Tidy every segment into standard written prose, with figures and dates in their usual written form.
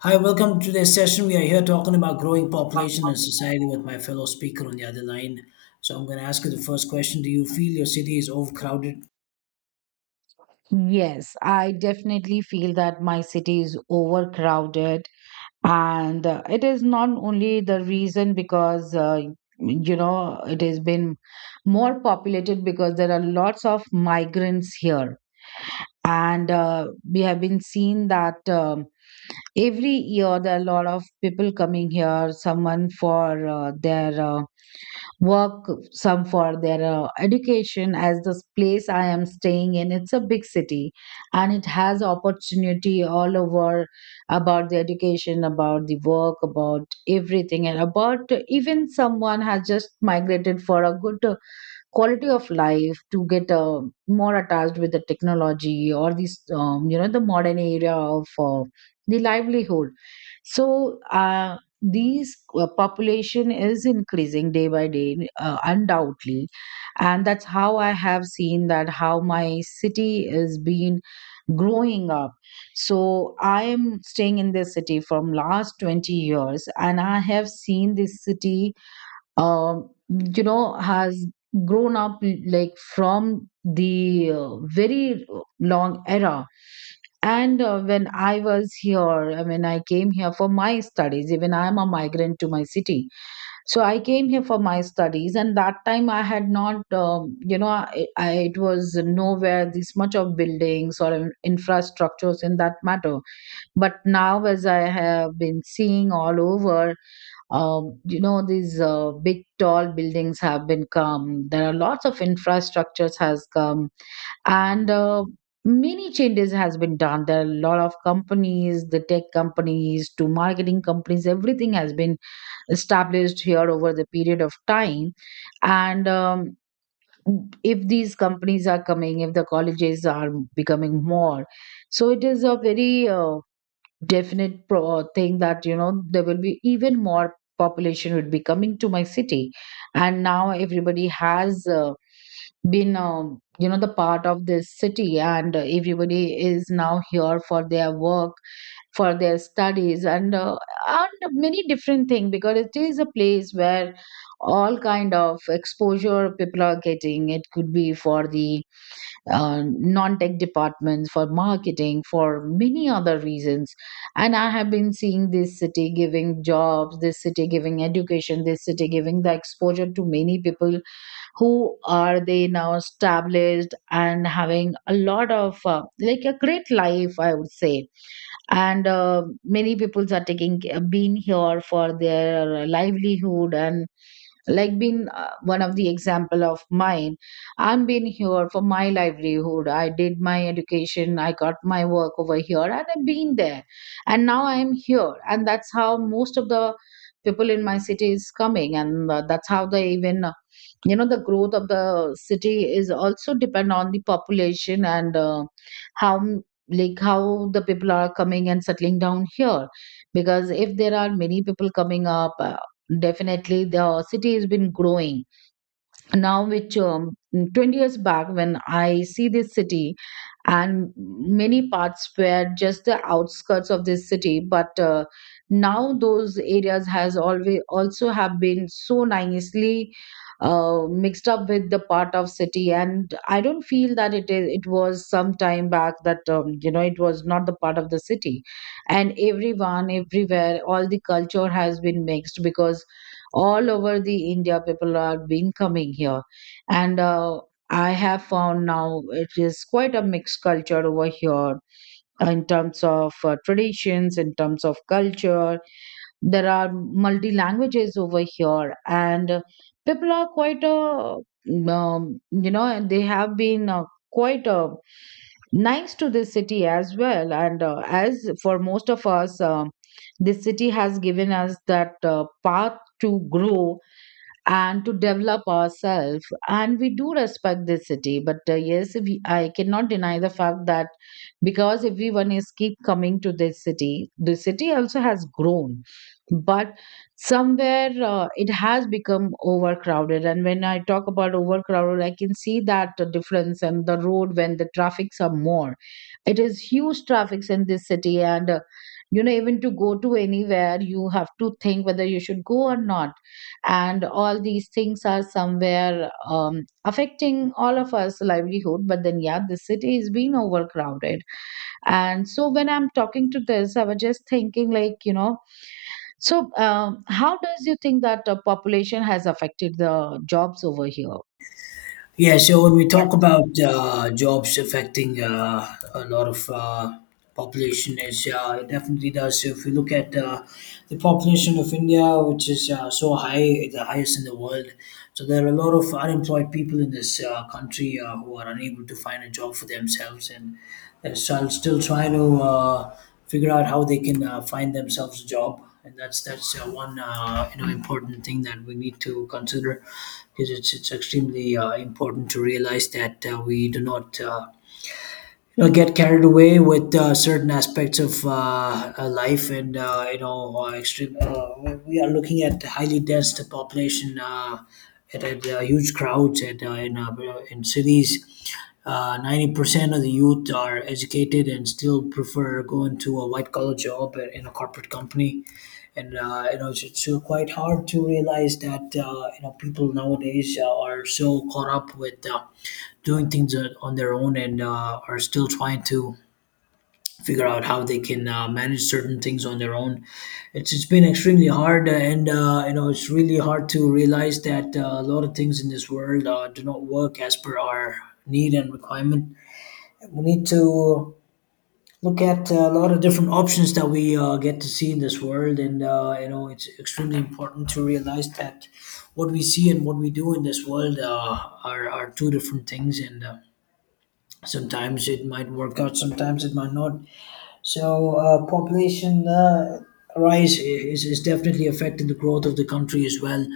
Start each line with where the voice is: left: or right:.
left: Hi, welcome to this session. We are here talking about growing population and society with my fellow speaker on the other line. So I'm going to ask you the first question. Do you feel your city is overcrowded?
right: Yes, I definitely feel that my city is overcrowded, and it is not only the reason because it has been more populated because there are lots of migrants here, and we have been seeing that every year there are a lot of people coming here, someone for their work, some for their education, as this place I am staying in, it's a big city and it has opportunity all over about the education, about the work, about everything, and about even someone has just migrated for a good quality of life to get more attached with the technology or this the modern area of the livelihood. So these population is increasing day by day undoubtedly, and that's how I have seen that how my city is being growing up. So I am staying in this city from last 20 years, and I have seen this city has grown up like from the very long era. And when I was here, I mean, I came here for my studies. Even I am a migrant to my city, so I came here for my studies, and that time I had not it was nowhere this much of buildings or infrastructures in that matter. But now, as I have been seeing all over, these big tall buildings have been come, there are lots of infrastructures has come, and many changes has been done. There are a lot of companies, the tech companies to marketing companies, everything has been established here over the period of time. And if these companies are coming, if the colleges are becoming more, so it is a very definite thing that there will be even more population would be coming to my city. And now everybody has been the part of this city, and everybody is now here for their work, for their studies, and and many different things, because it is a place where all kind of exposure people are getting. It could be for the non-tech departments, for marketing, for many other reasons. And I have been seeing this city giving jobs, this city giving education, this city giving the exposure to many people who are they now established and having a lot of, like, a great life, I would say. And many people are taking been here for their livelihood, and like been one of the example of mine. I'm been here for my livelihood, I did my education, I got my work over here, and I've been there, and now I am here. And that's how most of the people in my city is coming, and that's how they even the growth of the city is also depend on the population. And how like how the people are coming and settling down here, because if there are many people coming up, definitely, the city has been growing. Now, which 20 years back, when I see this city, and many parts were just the outskirts of this city, but now those areas has always also have been so nicely mixed up with the part of city, and I don't feel that it is. It was some time back that it was not the part of the city, and everyone, everywhere, all the culture has been mixed because all over the India people are been coming here. And I have found now it is quite a mixed culture over here, in terms of traditions, in terms of culture. There are multi languages over here, and people are quite and they have been quite nice to this city as well. And as for most of us, this city has given us that path to grow and to develop ourselves, and we do respect this city, but yes, I cannot deny the fact that because everyone is keep coming to this city, the city also has grown, but somewhere it has become overcrowded. And when I talk about overcrowded, I can see that difference and the road when the traffics are more. It is huge traffics in this city, and even to go to anywhere you have to think whether you should go or not. And all these things are somewhere affecting all of us livelihood, but then, yeah, the city is being overcrowded. And so when I'm talking to this, I was just thinking, like, so how does you think that population has affected the jobs over here?
left: Yeah, so when we talk about jobs affecting a lot of population, is it definitely does. So if we look at the population of India, which is so high, the highest in the world. So there are a lot of unemployed people in this country who are unable to find a job for themselves, and that's still trying to figure out how they can find themselves a job. And that's one important thing that we need to consider, because it's extremely important to realize that we do not get carried away with certain aspects of life, and extreme. We are looking at highly dense population at huge crowds at in cities. 90% of the youth are educated and still prefer going to a white collar job in a corporate company, and it's quite hard to realize that people nowadays are so caught up with doing things on their own, and are still trying to figure out how they can manage certain things on their own. It's been extremely hard, and it's really hard to realize that a lot of things in this world do not work as per our need and requirement. We need to look at a lot of different options that we get to see in this world, and it's extremely important to realize that what we see and what we do in this world are two different things, and sometimes it might work out, sometimes it might not. So population rise is definitely affecting the growth of the country as well. A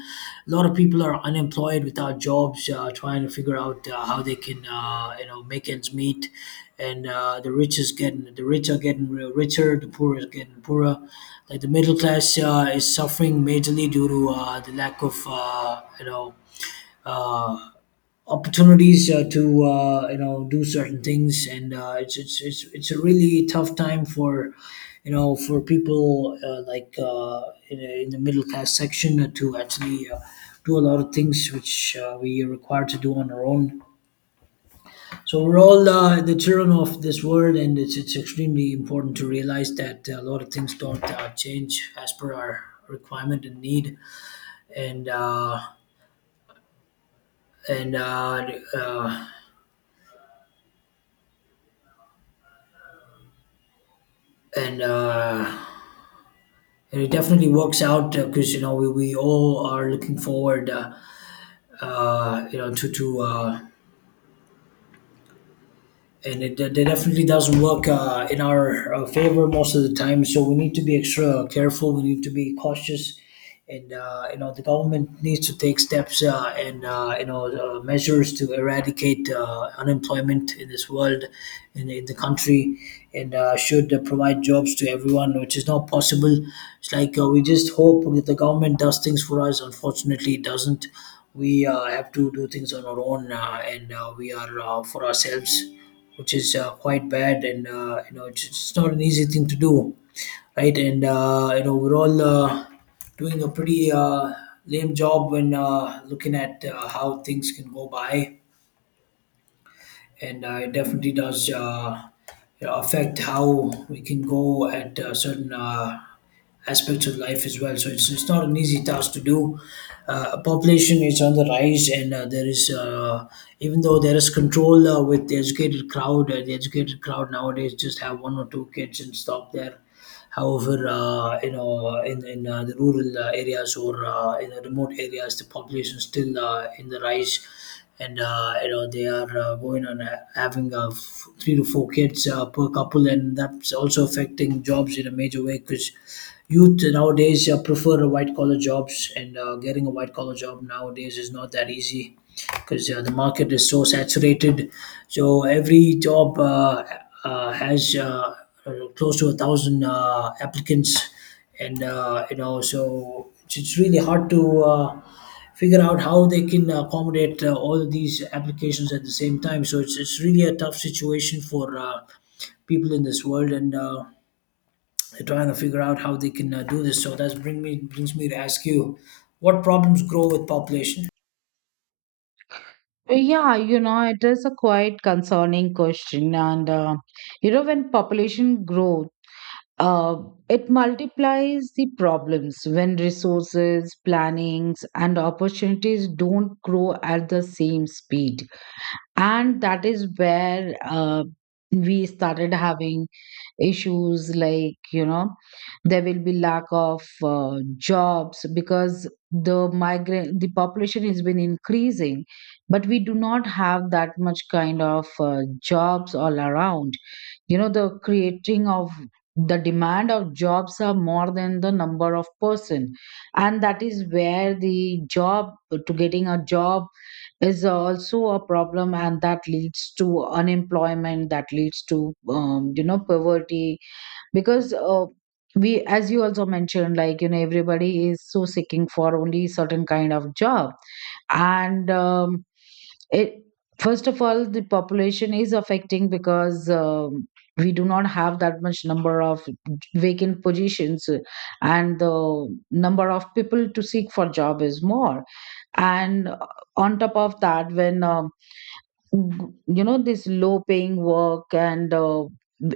left: lot of people are unemployed without jobs, trying to figure out how they can make ends meet. And the rich are getting richer, the poor is getting poorer. Like, the middle class is suffering majorly due to the lack of uh, opportunities to do certain things, and it's a really tough time for, for people, like, in the middle class section, to actually do a lot of things which we are required to do on our own. So we're all the children of this world, and it's extremely important to realize that a lot of things don't change as per our requirement and need. And uh, and uh, uh, and uh, And it definitely works out, because we all are looking forward, to and it definitely doesn't work in our favor most of the time. So we need to be extra careful. We need to be cautious, and the government needs to take steps, and measures to eradicate unemployment in this world, and in the country, and should provide jobs to everyone, which is not possible. It's like, we just hope that the government does things for us. Unfortunately, it doesn't. We have to do things on our own, and we are, for ourselves, which is quite bad, and it's not an easy thing to do, right. And we're all doing a pretty lame job when looking at how things can go by, and it definitely does affect how we can go at certain aspects of life as well. So it's not an easy task to do. Population is on the rise, and there is even though there is control with the educated crowd nowadays just have one or two kids and stop there. However, in the rural areas, or in the remote areas, the population is still in the rise, and they are going on having three to four kids per couple, and that's also affecting jobs in a major way, because youth nowadays prefer white collar jobs, and getting a white collar job nowadays is not that easy, because the market is so saturated. So every job has close to a thousand applicants, and so it's really hard to figure out how they can accommodate all of these applications at the same time. So it's really a tough situation for people in this world, and they're trying to figure out how they can do this. So that brings me to ask you, what problems grow with population?
right: Yeah, it is a quite concerning question, and when population grows, Uh, it multiplies the problems when resources, plannings, and opportunities don't grow at the same speed. And that is where we started having issues, like, there will be lack of jobs because the population has been increasing, but we do not have that much kind of jobs all around. The creating of the demand of jobs are more than the number of person, and that is where the job to getting a job is also a problem, and that leads to unemployment, that leads to poverty, because we, as you also mentioned, like, everybody is so seeking for only certain kind of job. And it first of all, the population is affecting because we do not have that much number of vacant positions, and the number of people to seek for job is more. And on top of that, when this low paying work, and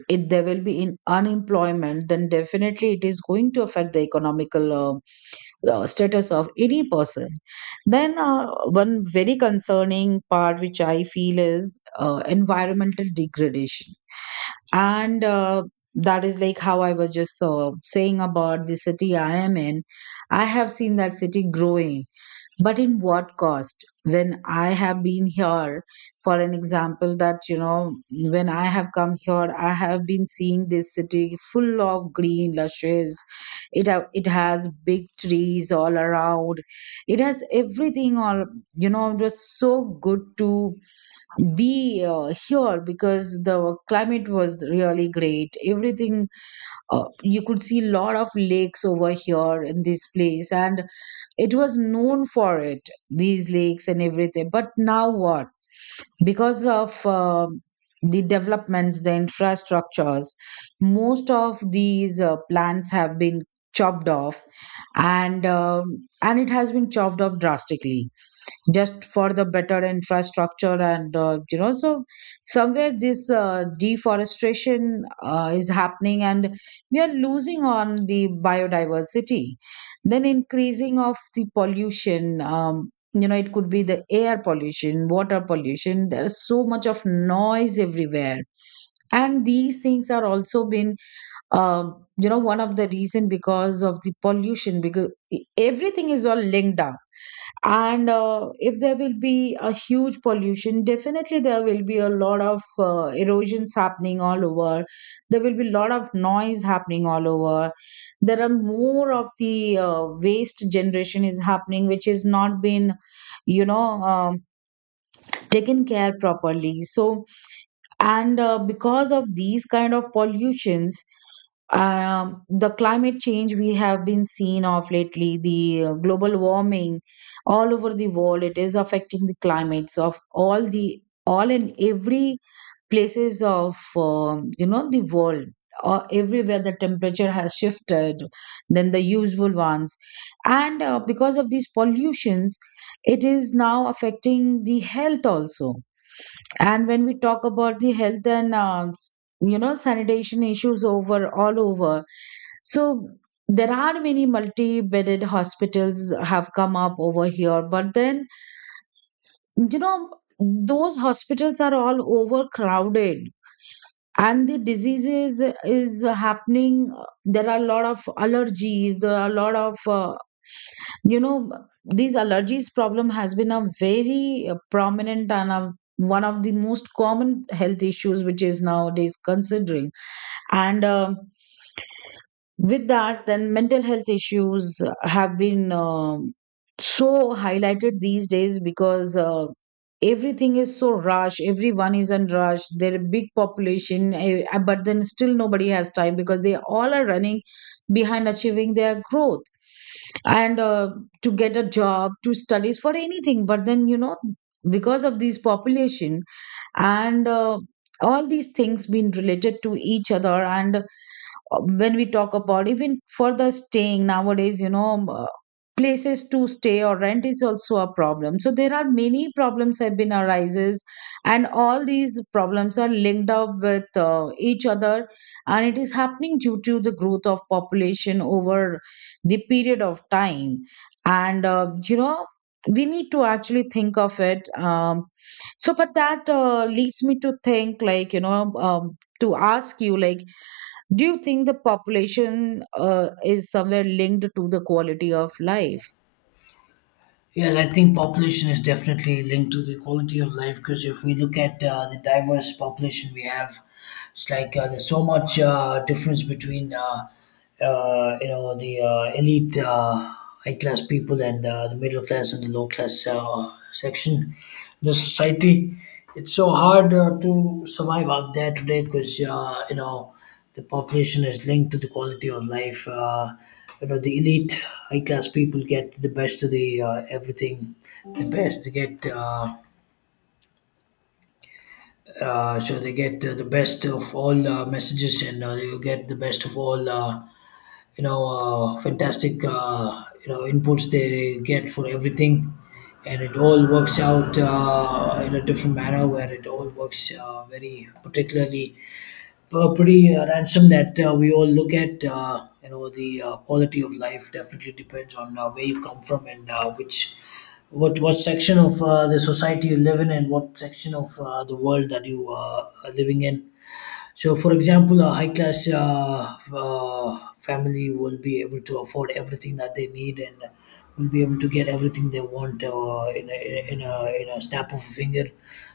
right: it there will be in unemployment, then definitely it is going to affect the economical status of any person. Then one very concerning part which I feel is environmental degradation, and that is like how I was just saying about the city I am in. I have seen that city growing, but in what cost when I have been here. For an example, that when I have come here, I have been seeing this city full of green lushes. It has big trees all around, it has everything all, it was so good to be here because the climate was really great, everything. You could see lot of lakes over here in this place, and it was known for it, these lakes and everything, but now what? Because of the developments, the infrastructures, most of these plants have been chopped off, and and it has been chopped off drastically, just for the better infrastructure. And so, somewhere this deforestation is happening, and we are losing on the biodiversity. Then increasing of the pollution, it could be the air pollution, water pollution, there's so much of noise everywhere, and these things are also been one of the reason because of the pollution, because everything is all linked up. And if there will be a huge pollution, definitely there will be a lot of erosions happening all over. There will be a lot of noise happening all over. There are more of the waste generation is happening, which is not been you know um, taken care properly. So, and because of these kind of pollutions, the climate change we have been seeing of lately, the global warming all over the world, it is affecting the climates of all and every places of the world, or everywhere the temperature has shifted than the usual ones. And because of these pollutions, it is now affecting the health also. And when we talk about the health and sanitation issues over all over, so there are many multi-bedded hospitals have come up over here. But then, you know those hospitals are all overcrowded, and the diseases is happening. There are a lot of allergies. There are a lot of you know these allergies problem has been a very prominent and a, one of the most common health issues which is nowadays considering and with that then mental health issues have been so highlighted these days because everything is so rush, everyone is in rush, there are big population but then still nobody has time because they all are running behind achieving their growth and to get a job, to studies for anything, but then you know because of this population and all these things being related to each other. And when we talk about even for the staying nowadays, places to stay or rent is also a problem, so there are many problems have been arises, and all these problems are linked up with each other, and it is happening due to the growth of population over the period of time. And you know, we need to actually think of it. So but that leads me to think like to ask you like, do you think the population is somewhere linked to the quality of life?
left: Yeah, I think population is definitely linked to the quality of life, because if we look at the diverse population we have, it's like there's so much difference between the elite, high class people and the middle class and the low class section in the society. It's so hard to survive out there today, because the population is linked to the quality of life. The elite, high class people get the best of the everything, the best. They get the best of all messages, and you get the best of all. You know, Fantastic. Inputs they get for everything. And it all works out in a different manner, where it all works very particularly, pretty ransom that we all look at. The quality of life definitely depends on where you come from, and which what section of the society you live in, and what section of the world that you are living in. So, for example, a high class family will be able to afford everything that they need, and will be able to get everything they want in a snap of a finger.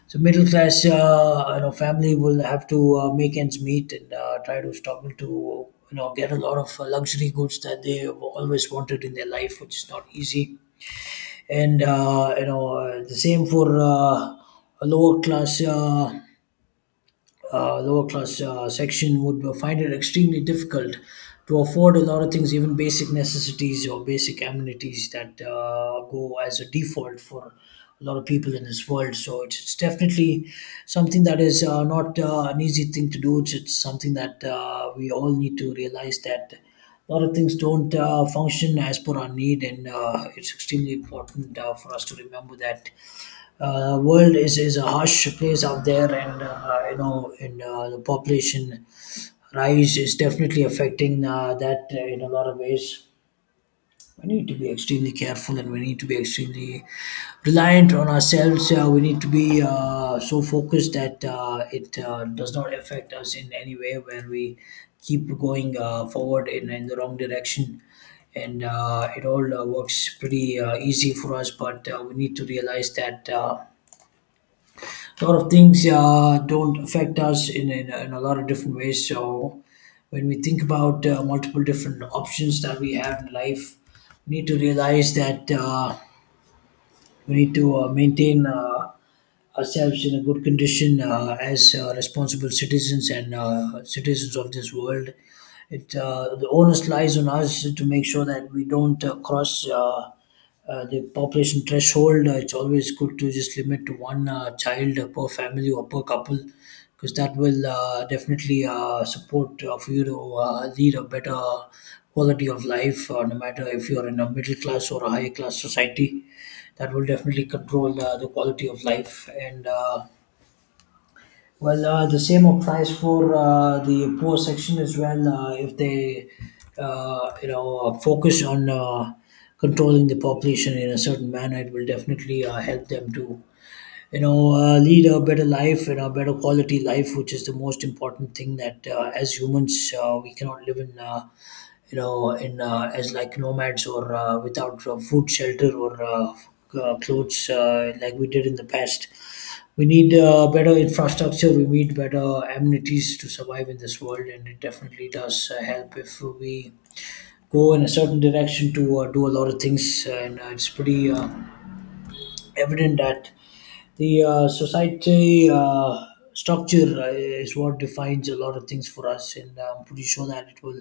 left: So, middle class family will have to make ends meet, and try to struggle to get a lot of luxury goods that they have always wanted in their life, which is not easy. And the same for a lower class. Lower class section would find it extremely difficult to afford a lot of things, even basic necessities or basic amenities that go as a default for a lot of people in this world. So it's definitely something that is not an easy thing to do. It's something that we all need to realize that a lot of things don't function as per our need, and it's extremely important for us to remember that world is a harsh place out there, and the population rise is definitely affecting that in a lot of ways. We need to be extremely careful, and we need to be extremely reliant on ourselves. We need to be so focused that it does not affect us in any way where we keep going forward in the wrong direction. And it all works pretty easy for us, but we need to realize that a lot of things don't affect us in a lot of different ways. So when we think about multiple different options that we have in life, we need to realize that. We need to maintain ourselves in a good condition, as responsible citizens and citizens of this world. It The onus lies on us to make sure that we don't cross the population threshold. It's always good to just limit to one child per family or per couple, because that will definitely support for you to lead a better quality of life, no matter if you're in a middle class or a higher class society. That will definitely control the quality of life. And the same applies for the poor section as well. If they, focus on controlling the population in a certain manner, it will definitely help them to, lead a better life and a better quality life, which is the most important thing that as humans we cannot live in. You know in as like nomads or without food, shelter, or clothes like we did in the past. We need better infrastructure, we need better amenities to survive in this world, and it definitely does help if we go in a certain direction to do a lot of things. And it's pretty evident that the society structure is what defines a lot of things for us, and I'm pretty sure that it will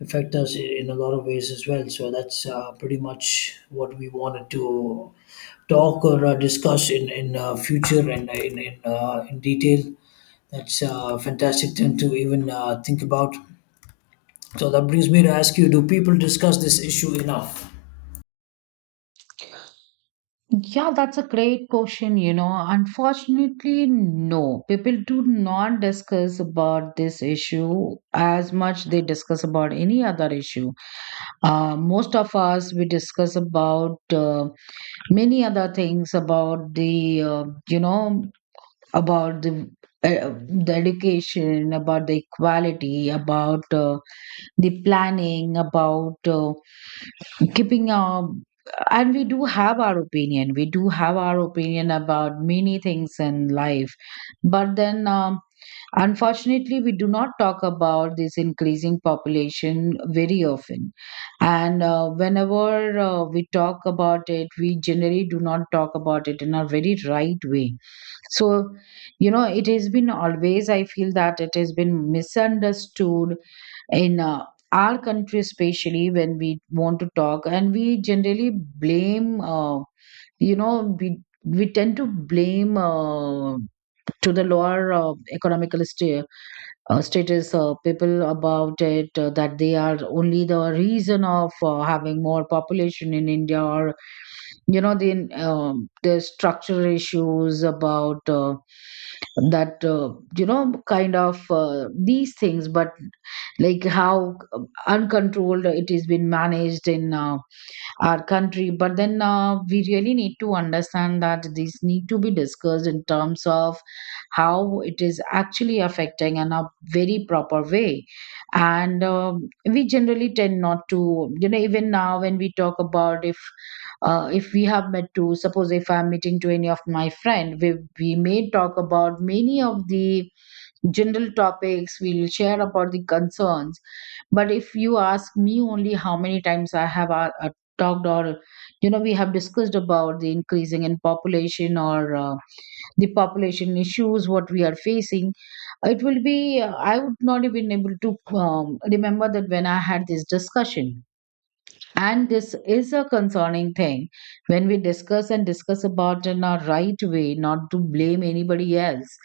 left: affect us in a lot of ways as well. So that's pretty much what we wanted to talk or discuss in future, and in detail. That's a fantastic thing to even think about. So that brings me to ask you, do people discuss this issue enough?
right: Yeah, that's a great question. You know, unfortunately, no. People do not discuss about this issue as much they discuss about any other issue. Most of us, we discuss about many other things about about uh, the education, about the equality, about the planning, about keeping our, and we do have our opinion, we do have our opinion about many things in life. But then unfortunately we do not talk about this increasing population very often. And whenever we talk about it, we generally do not talk about it in a very right way. So you know, it has been always, I feel that it has been misunderstood in our country, especially when we want to talk, and we generally blame we tend to blame to the lower economical status people about it that they are only the reason of having more population in india. Or you know the structural issues about that you know kind of these things, but like how uncontrolled it is been managed in our country. But then we really need to understand that these need to be discussed in terms of how it is actually affecting in a very proper way. And we generally tend not to, you know, even now when we talk about, if we have met to, suppose if I'm meeting to any of my friend, we may talk about many of the general topics, we'll share about the concerns. But if you ask me only how many times I have talked or you know we have discussed about the increasing in population, or the population issues what we are facing, it will be I would not have been able to remember that when I had this discussion. And this is a concerning thing, when we discuss and discuss about in a right way, not to blame anybody else,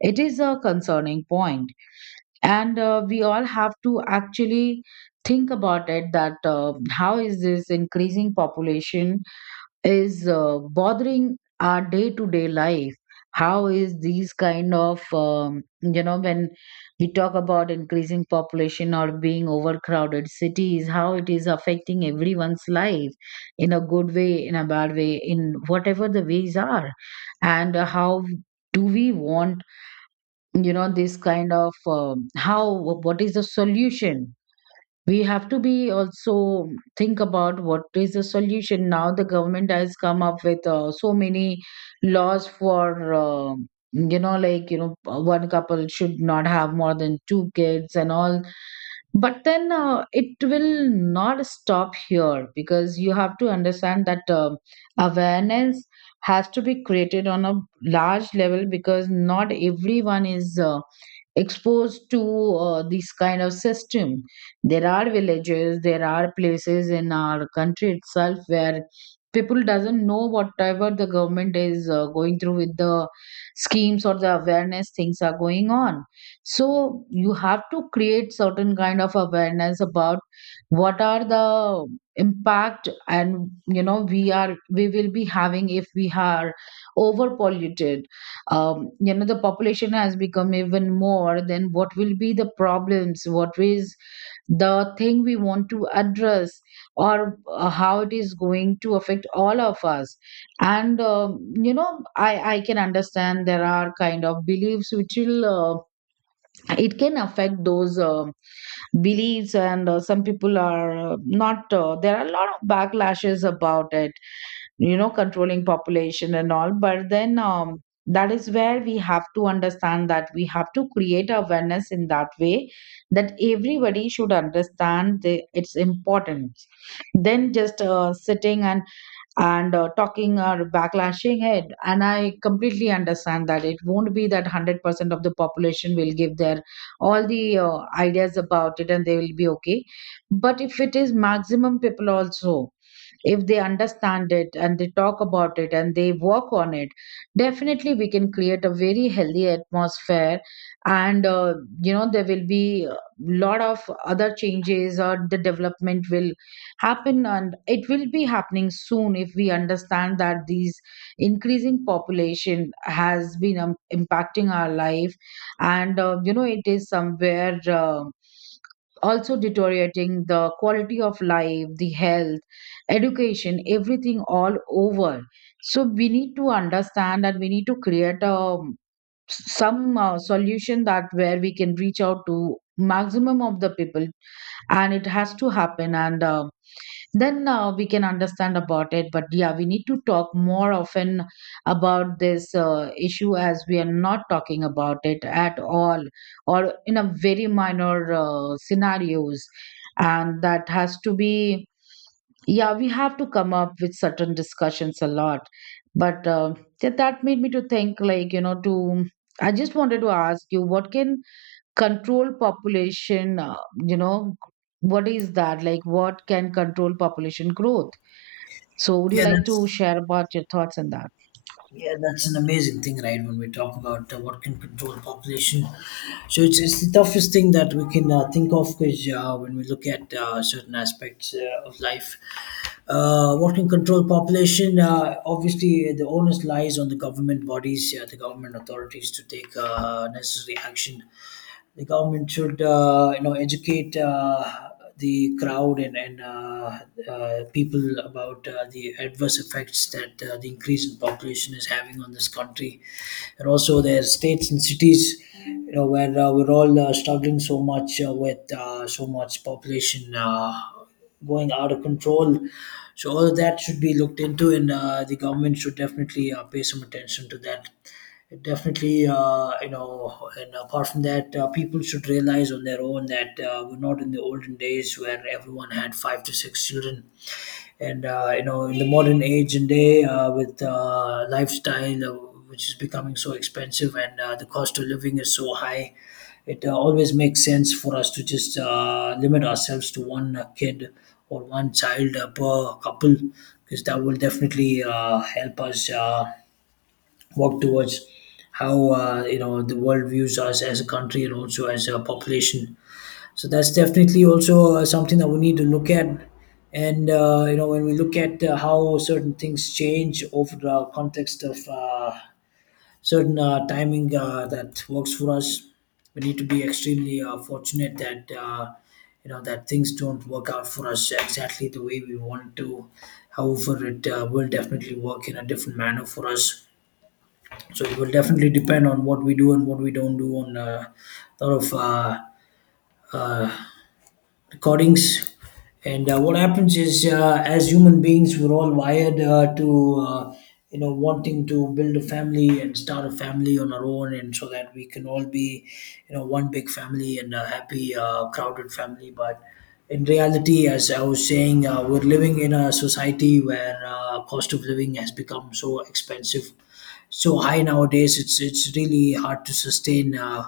right: it is a concerning point. And we all have to actually think about it, that how is this increasing population is bothering our day to day life, how is these kind of you know, when we talk about increasing population or being overcrowded cities, how it is affecting everyone's life, in a good way, in a bad way, in whatever the ways are. And how do we want, you know, this kind of how what is the solution. We have to be also think about what is the solution. Now the government has come up with so many laws for you know, like you know, one couple should not have more than two kids and all. But then it will not stop here, because you have to understand that awareness has to be created on a large level, because not everyone is exposed to this kind of system. There are villages, there are places in our country itself where people doesn't know whatever the government is going through with the schemes or the awareness things are going on. So you have to create certain kind of awareness about what are the impact, and you know, we are, we will be having if we are over polluted, you know, the population has become even more, then what will be the problems, what is the thing we want to address, or how it is going to affect all of us. And I can understand there are kind of beliefs which will it can affect those beliefs. And some people are not there are a lot of backlashes about it, you know, controlling population and all. But then that is where we have to understand that we have to create awareness in that way, that everybody should understand the, its importance, then just sitting and talking or backlashing it. And I completely understand that it won't be that 100% of the population will give their all the ideas about it and they will be okay. But if it is maximum people also, if they understand it and they talk about it and they work on it, definitely we can create a very healthy atmosphere. And you know, there will be a lot of other changes or the development will happen, and it will be happening soon if we understand that these increasing population has been impacting our life. And you know, it is somewhere also deteriorating the quality of life, the health, education, everything all over. So we need to understand and we need to create a, some solution that where we can reach out to maximum of the people, and it has to happen. And then we can understand about it. But yeah, we need to talk more often about this issue, as we are not talking about it at all, or in a very minor scenarios, and that has to be. Yeah, we have to come up with certain discussions a lot. But that that made me to think like, you know, to, I just wanted to ask you, what can control population, you know, what is that? Like, what can control population growth? So, would you
left: Yeah,
right: like to
left: that's
right: share about your thoughts on that?
left: yeah, that's an amazing thing, right? When we talk about what can control population, so it's the toughest thing that we can think of, because when we look at certain aspects of life, what can control population? Obviously, the onus lies on the government bodies, the government authorities, to take necessary action. The government should, you know, educate the crowd, and people about the adverse effects that the increase in population is having on this country, and also their states and cities, you know, where we're all struggling so much with so much population. Going out of control. So all of that should be looked into, and the government should definitely pay some attention to that. Definitely, you know, and apart from that, people should realize on their own that we're not in the olden days where everyone had five to six children. And, you know, in the modern age and day with lifestyle, which is becoming so expensive, and the cost of living is so high, it always makes sense for us to just limit ourselves to one kid or one child per couple, because that will definitely help us work towards how, you know, the world views us as a country and also as a population. So that's definitely also something that we need to look at. And you know, when we look at how certain things change over the context of certain timing that works for us, we need to be extremely fortunate that, you know, that things don't work out for us exactly the way we want to. However, it will definitely work in a different manner for us. So it will definitely depend on what we do and what we don't do on a lot of uh, recordings. And what happens is, as human beings, we're all wired to, you know, wanting to build a family and start a family on our own, and so that we can all be, you know, one big family and a happy, crowded family. But in reality, as I was saying, we're living in a society where cost of living has become so expensive, so high nowadays. It's really hard to sustain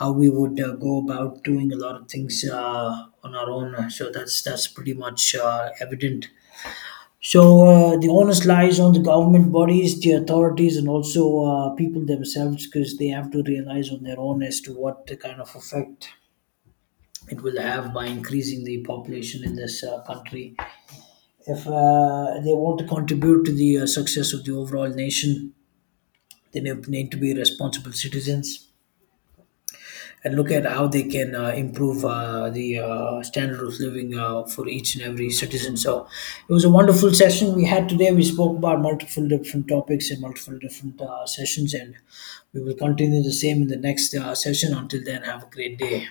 left: how we would go about doing a lot of things on our own. So that's pretty much evident. So the onus lies on the government bodies, the authorities, and also people themselves, because they have to realize on their own as to what the kind of effect it will have by increasing the population in this country. If they want to contribute to the success of the overall nation, then they need to be responsible citizens and look at how they can improve the standard of living for each and every citizen. So it was a wonderful session we had today. We spoke about multiple different topics and multiple different sessions, and we will continue the same in the next session. Until then, have a great day.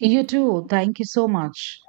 right: You too. Thank you so much.